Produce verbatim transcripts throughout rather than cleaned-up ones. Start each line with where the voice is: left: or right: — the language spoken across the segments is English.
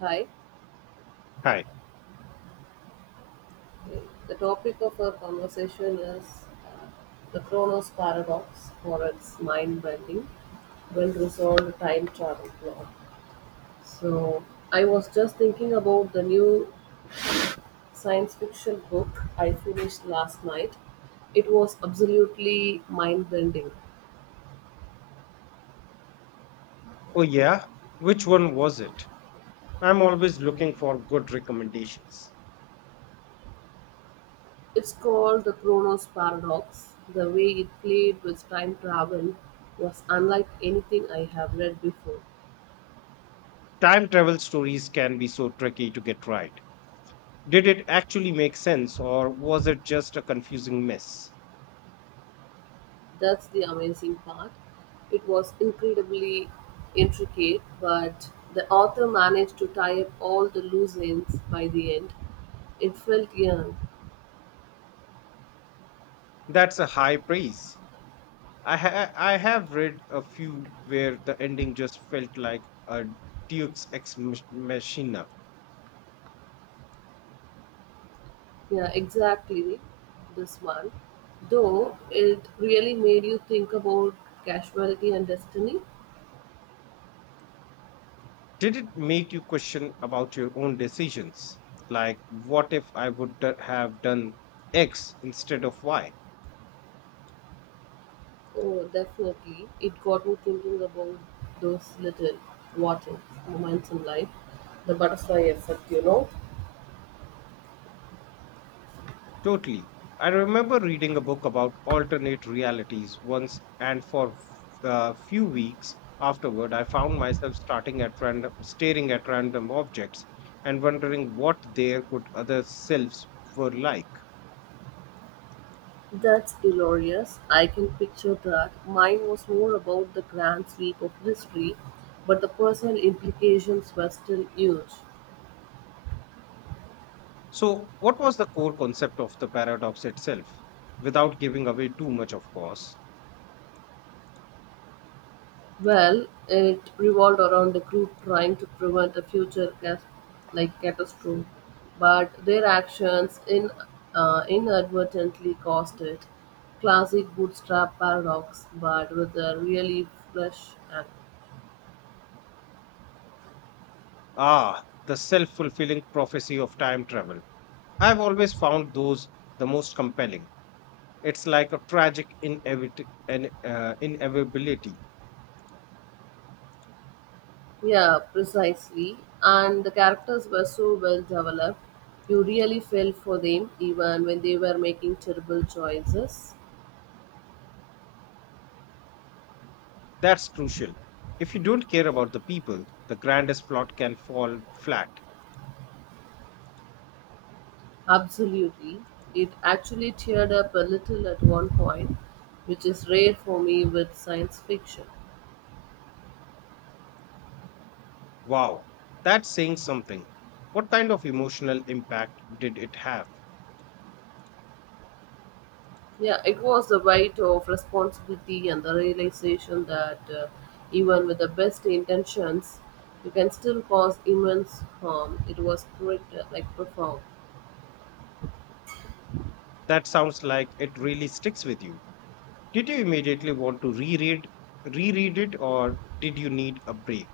right: Hi.
left: Hi.
right: The topic of our conversation is the Kronos paradox for its mind bending, well resolved time travel plot. So, I was just thinking about the new science fiction book I finished last night. It was absolutely mind bending.
left: Oh, yeah? Which one was it? I'm always looking for good recommendations.
right: It's called The Kronos Paradox. The way it played with time travel was unlike anything I have read before.
left: Time travel stories can be so tricky to get right. Did it actually make sense or was it just a confusing mess?
right: That's the amazing part. It was incredibly intricate, but the author managed to tie up all the loose ends by the end. It felt young.
left: That's a high praise. I, ha- I have read a few where the ending just felt like a Duke's ex mach- machina.
right: Yeah, exactly. This one. Though it really made you think about casualty and destiny.
left: Did it make you question about your own decisions? Like, what if I would d- have done X instead of Y?
right: Oh, definitely. It got me thinking about those little what ifs moments in life. The butterfly effect, you know.
left: Totally. I remember reading a book about alternate realities once, and for a few weeks afterward, I found myself starting at random, staring at random objects and wondering what their good other selves were like.
right: That's glorious. I can picture that. Mine was more about the grand sweep of history, but the personal implications were still huge.
left: So, what was the core concept of the paradox itself? Without giving away too much, of course.
right: Well, it revolved around a group trying to prevent a future cas- like catastrophe, but their actions in uh, inadvertently caused it. Classic bootstrap paradox, but with a really fresh angle.
left: Ah, the self fulfilling prophecy of time travel. I've always found those the most compelling. It's like a tragic inevit- an, uh, inevitability.
right: Yeah, precisely. And the characters were so well developed, you really felt for them even when they were making terrible choices.
left: That's crucial. If you don't care about the people, the grandest plot can fall flat.
right: Absolutely. It actually teared up a little at one point, which is rare for me with science fiction.
left: Wow, that's saying something. What kind of emotional impact did it have?
right: Yeah, it was the weight of responsibility and the realization that uh, even with the best intentions, you can still cause immense harm. It was quite uh, like profound.
left: That sounds like it really sticks with you. Did you immediately want to reread reread it or did you need a break?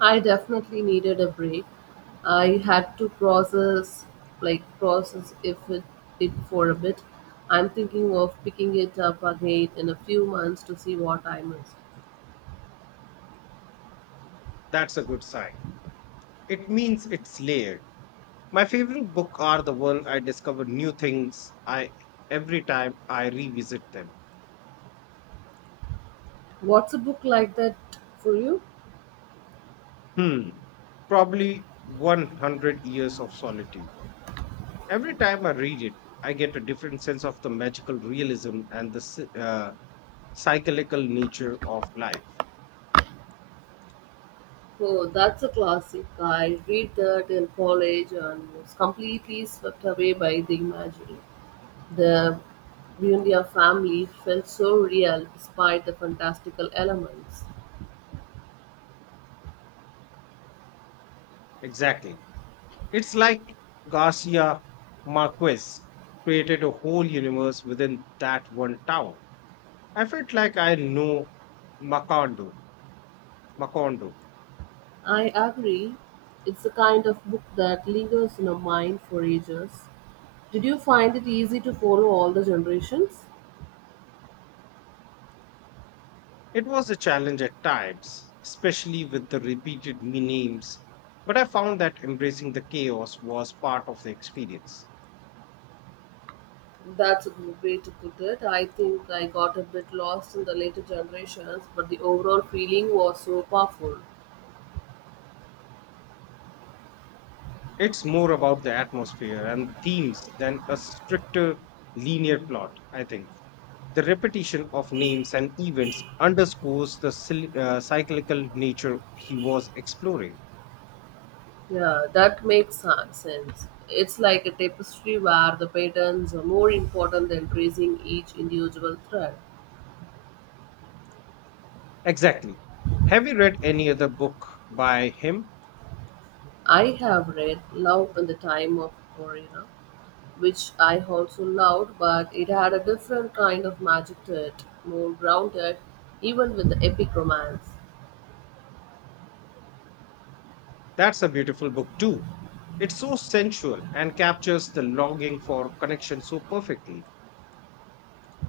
right: I definitely needed a break. I had to process like process if it it for a bit. I'm thinking of picking it up again in a few months to see what I missed.
left: That's a good sign. It means it's layered. My favorite book are the one I discover new things I every time I revisit them.
right: What's a book like that for you?
left: Hmm. Probably one hundred years of solitude. Every time I read it, I get a different sense of the magical realism and the psy- uh, cyclical nature of life.
right: Oh, that's a classic. I read that in college and was completely swept away by the imagery. The Buendia family felt so real despite the fantastical elements.
left: Exactly. It's like Garcia Marquez created a whole universe within that one town. I felt like I know Macondo, Macondo
right: I agree. It's the kind of book that lingers in our mind for ages. Did you find it easy to follow all the generations?
left: It was a challenge at times, especially with the repeated me- names, but I found that embracing the chaos was part of the experience.
right: That's a good way to put it. I think I got a bit lost in the later generations, but the overall feeling was so powerful.
left: It's more about the atmosphere and themes than a stricter linear plot, I think. The repetition of names and events underscores the sil- uh, cyclical nature he was exploring.
right: Yeah, that makes sen- sense. It's like a tapestry where the patterns are more important than tracing each individual thread.
left: Exactly. Have you read any other book by him?
right: I have read Love in the Time of Corina, which I also loved, but it had a different kind of magic to it, more grounded, even with the epic romance.
left: That's a beautiful book, too. It's so sensual and captures the longing for connection so perfectly.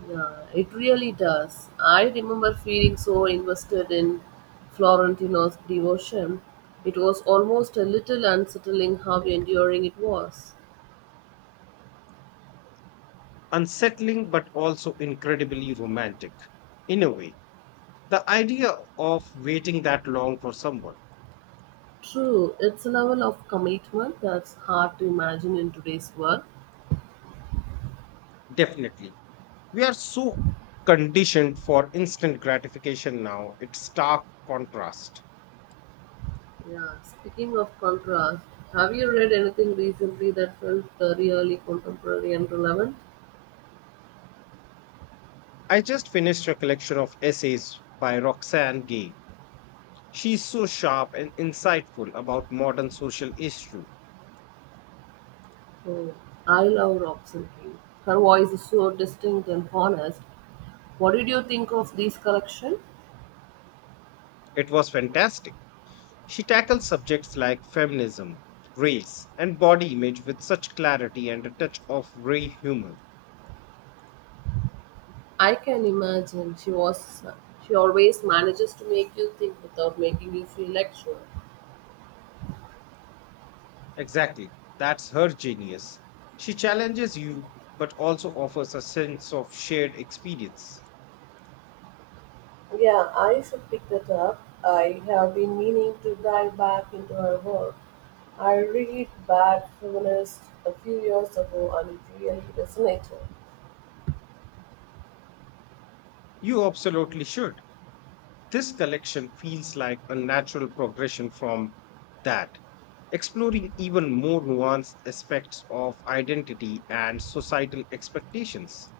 right: Yeah, it really does. I remember feeling so invested in Florentino's devotion. It was almost a little unsettling how enduring it was.
left: Unsettling but also incredibly romantic. In a way, the idea of waiting that long for someone.
right: True, it's a level of commitment that's hard to imagine in today's world.
left: Definitely. We are so conditioned for instant gratification now, it's stark contrast.
right: Yeah, speaking of contrast, have you read anything recently that felt uh, really contemporary and relevant?
left: I just finished a collection of essays by Roxane Gay. She's so sharp and insightful about modern social issue.
right: Oh, I love Roxanne. King. Her voice is so distinct and honest. What did you think of this collection?
left: It was fantastic. She tackles subjects like feminism, race, and body image with such clarity and a touch of grey humor.
right: I can imagine she was she always manages to make you think without making you feel lectured.
left: Exactly, that's her genius. She challenges you, but also offers a sense of shared experience.
right: Yeah, I should pick that up. I have been meaning to dive back into her work. I read Bad Feminist a few years ago and it really resonated.
left: You absolutely should. This collection feels like a natural progression from that, exploring even more nuanced aspects of identity and societal expectations.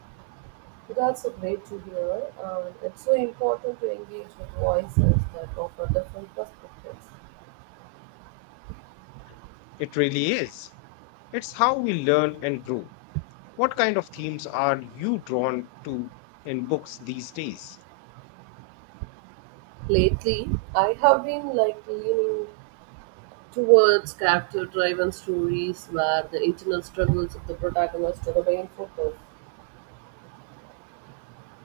right: That's a great to hear, and it's so important to engage with voices that offer different perspectives.
left: It really is. It's how we learn and grow. What kind of themes are you drawn to in books these days?
right: Lately, I have been like leaning towards character-driven stories where the internal struggles of the protagonist are the main focus.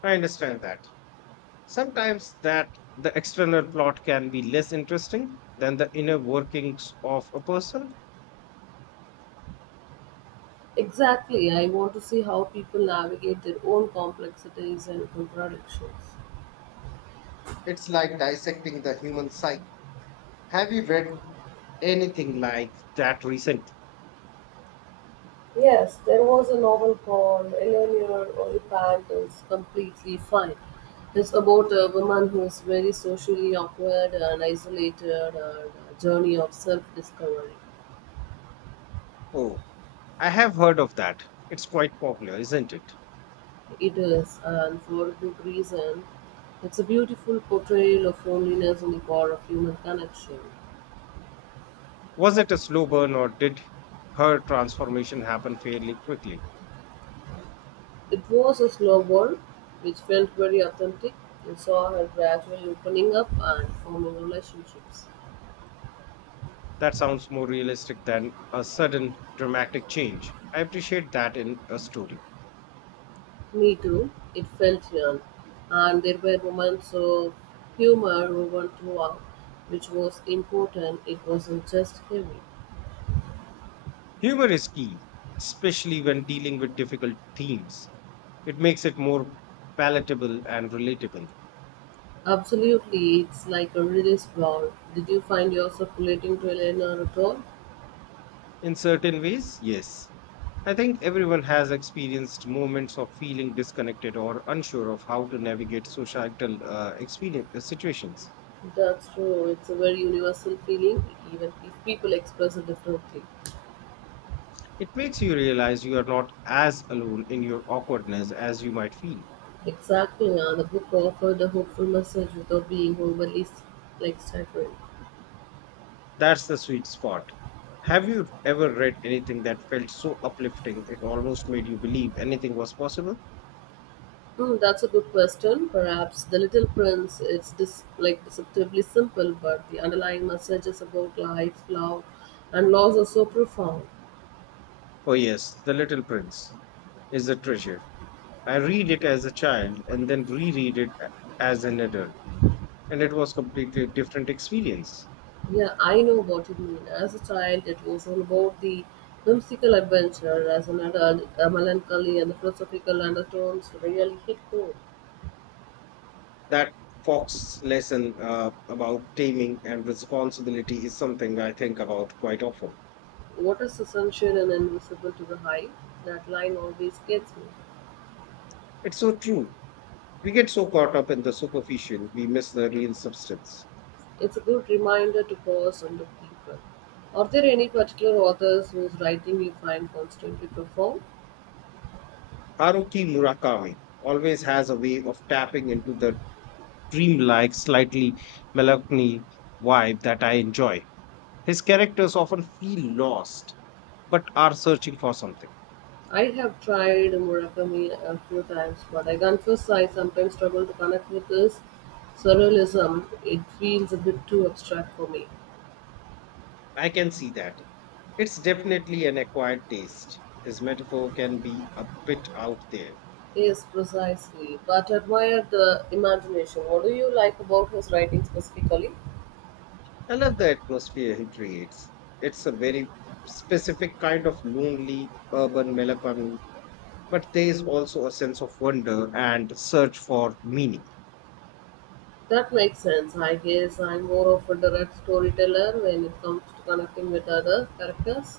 left: I understand that. Sometimes that the external plot can be less interesting than the inner workings of a person.
right: Exactly, I want to see how people navigate their own complexities and contradictions.
left: It's like dissecting the human psyche. Have you read anything like that recent?
right: Yes, there was a novel called Eleanor Oliphant is Completely Fine. It's about a woman who is very socially awkward and isolated and a journey of self discovery.
left: Oh, I have heard of that. It's quite popular, isn't it?
right: It is, and for good reason, it's a beautiful portrayal of loneliness and the power of human connection.
left: Was it a slow burn or did her transformation happen fairly quickly?
right: It was a slow burn, which felt very authentic. You saw her gradually opening up and forming relationships.
left: That sounds more realistic than a sudden dramatic change. I appreciate that in a story.
right: Me too. It felt yearn. And there were moments of humor woven throughout, which was important. It wasn't just heavy.
left: Humor is key, especially when dealing with difficult themes. It makes it more palatable and relatable.
right: Absolutely, it's like a release valve. Did you find yourself relating to Eleanor at all?
left: In certain ways, yes. I think everyone has experienced moments of feeling disconnected or unsure of how to navigate societal uh, experience, uh, situations.
right: That's true. It's a very universal feeling, even if people express it differently.
left: It makes you realize you are not as alone in your awkwardness as you might feel.
right: Exactly. And the book offered a hopeful message without being overly like staggering.
left: That's the sweet spot. Have you ever read anything that felt so uplifting it almost made you believe anything was possible?
right: Hmm, that's a good question. Perhaps The Little Prince is dis- like deceptively simple, but the underlying messages about life, love, and loss are so profound.
left: Oh, yes, The Little Prince is a treasure. I read it as a child and then reread it a- as an adult, and it was completely different experience.
right: Yeah, I know what you mean. As a child, it was all about the whimsical adventure. As an adult, the melancholy and the philosophical undertones really hit home.
left: That Fox lesson uh, about taming and responsibility is something I think about quite often.
right: What is essential and invisible to the high? That line always gets me.
left: It's so true. We get so caught up in the superficial, we miss the real substance.
right: It's a good reminder to pause and look deeper. Are there any particular authors whose writing you find constantly profound?
left: Haruki Murakami always has a way of tapping into the dreamlike, slightly melancholy vibe that I enjoy. His characters often feel lost, but are searching for something.
right: I have tried Murakami a few times, but I confess I sometimes struggle to connect with his surrealism. It feels a bit too abstract for me.
left: I can see that. It's definitely an acquired taste. His metaphor can be a bit out there.
right: Yes, precisely. But admire the imagination. What do you like about his writing specifically?
left: I love the atmosphere he creates. It's a very specific kind of lonely urban melancholy, but there is also a sense of wonder and search for meaning.
right: That makes sense. I guess I'm more of a direct storyteller when it comes to connecting with other characters.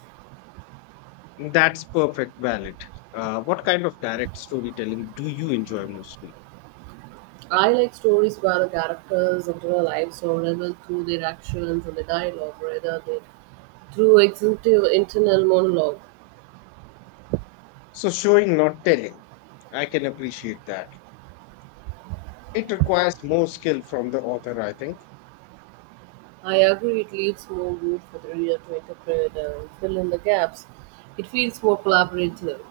left: That's perfect, valid. Uh, what kind of direct storytelling do you enjoy mostly?
right: I like stories where the characters' inner lives are relevant through their actions and the dialogue rather than through executive internal monologue.
left: So, showing, not telling. I can appreciate that. It requires more skill from the author, I think.
right: I agree it leaves more room for the reader to interpret and fill in the gaps. It feels more collaborative.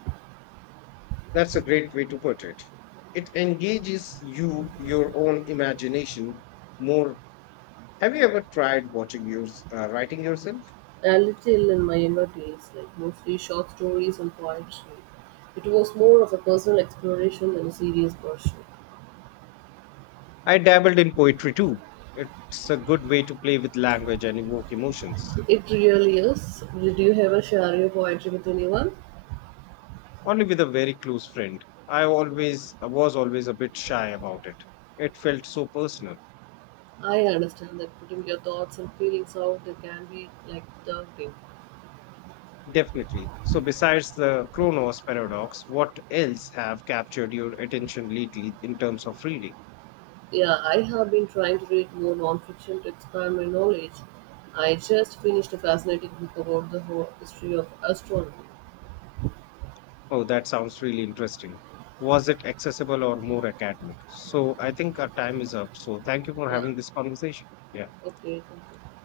left: That's a great way to put it. It engages you, your own imagination more. Have you ever tried watching yours, uh, writing yourself?
right: A little in my younger days, like mostly short stories and poetry. It was more of a personal exploration than a serious pursuit.
left: I dabbled in poetry too. It's a good way to play with language and evoke emotions.
right: It really is. Did you ever share your poetry with anyone?
left: Only with a very close friend. I always I was always a bit shy about it. It felt so personal.
right: I understand that putting your thoughts and feelings out there can be like daunting.
left: Definitely. So besides the Kronos paradox, what else have captured your attention lately in terms of reading?
right: Yeah, I have been trying to read more nonfiction to expand my knowledge. I just finished a fascinating book about the whole history of astronomy.
left: Oh, that sounds really interesting. Was it accessible or more academic? So I think our time is up. So thank you for
right: Yeah,
left: having this conversation. Yeah.
right: okay, thank you.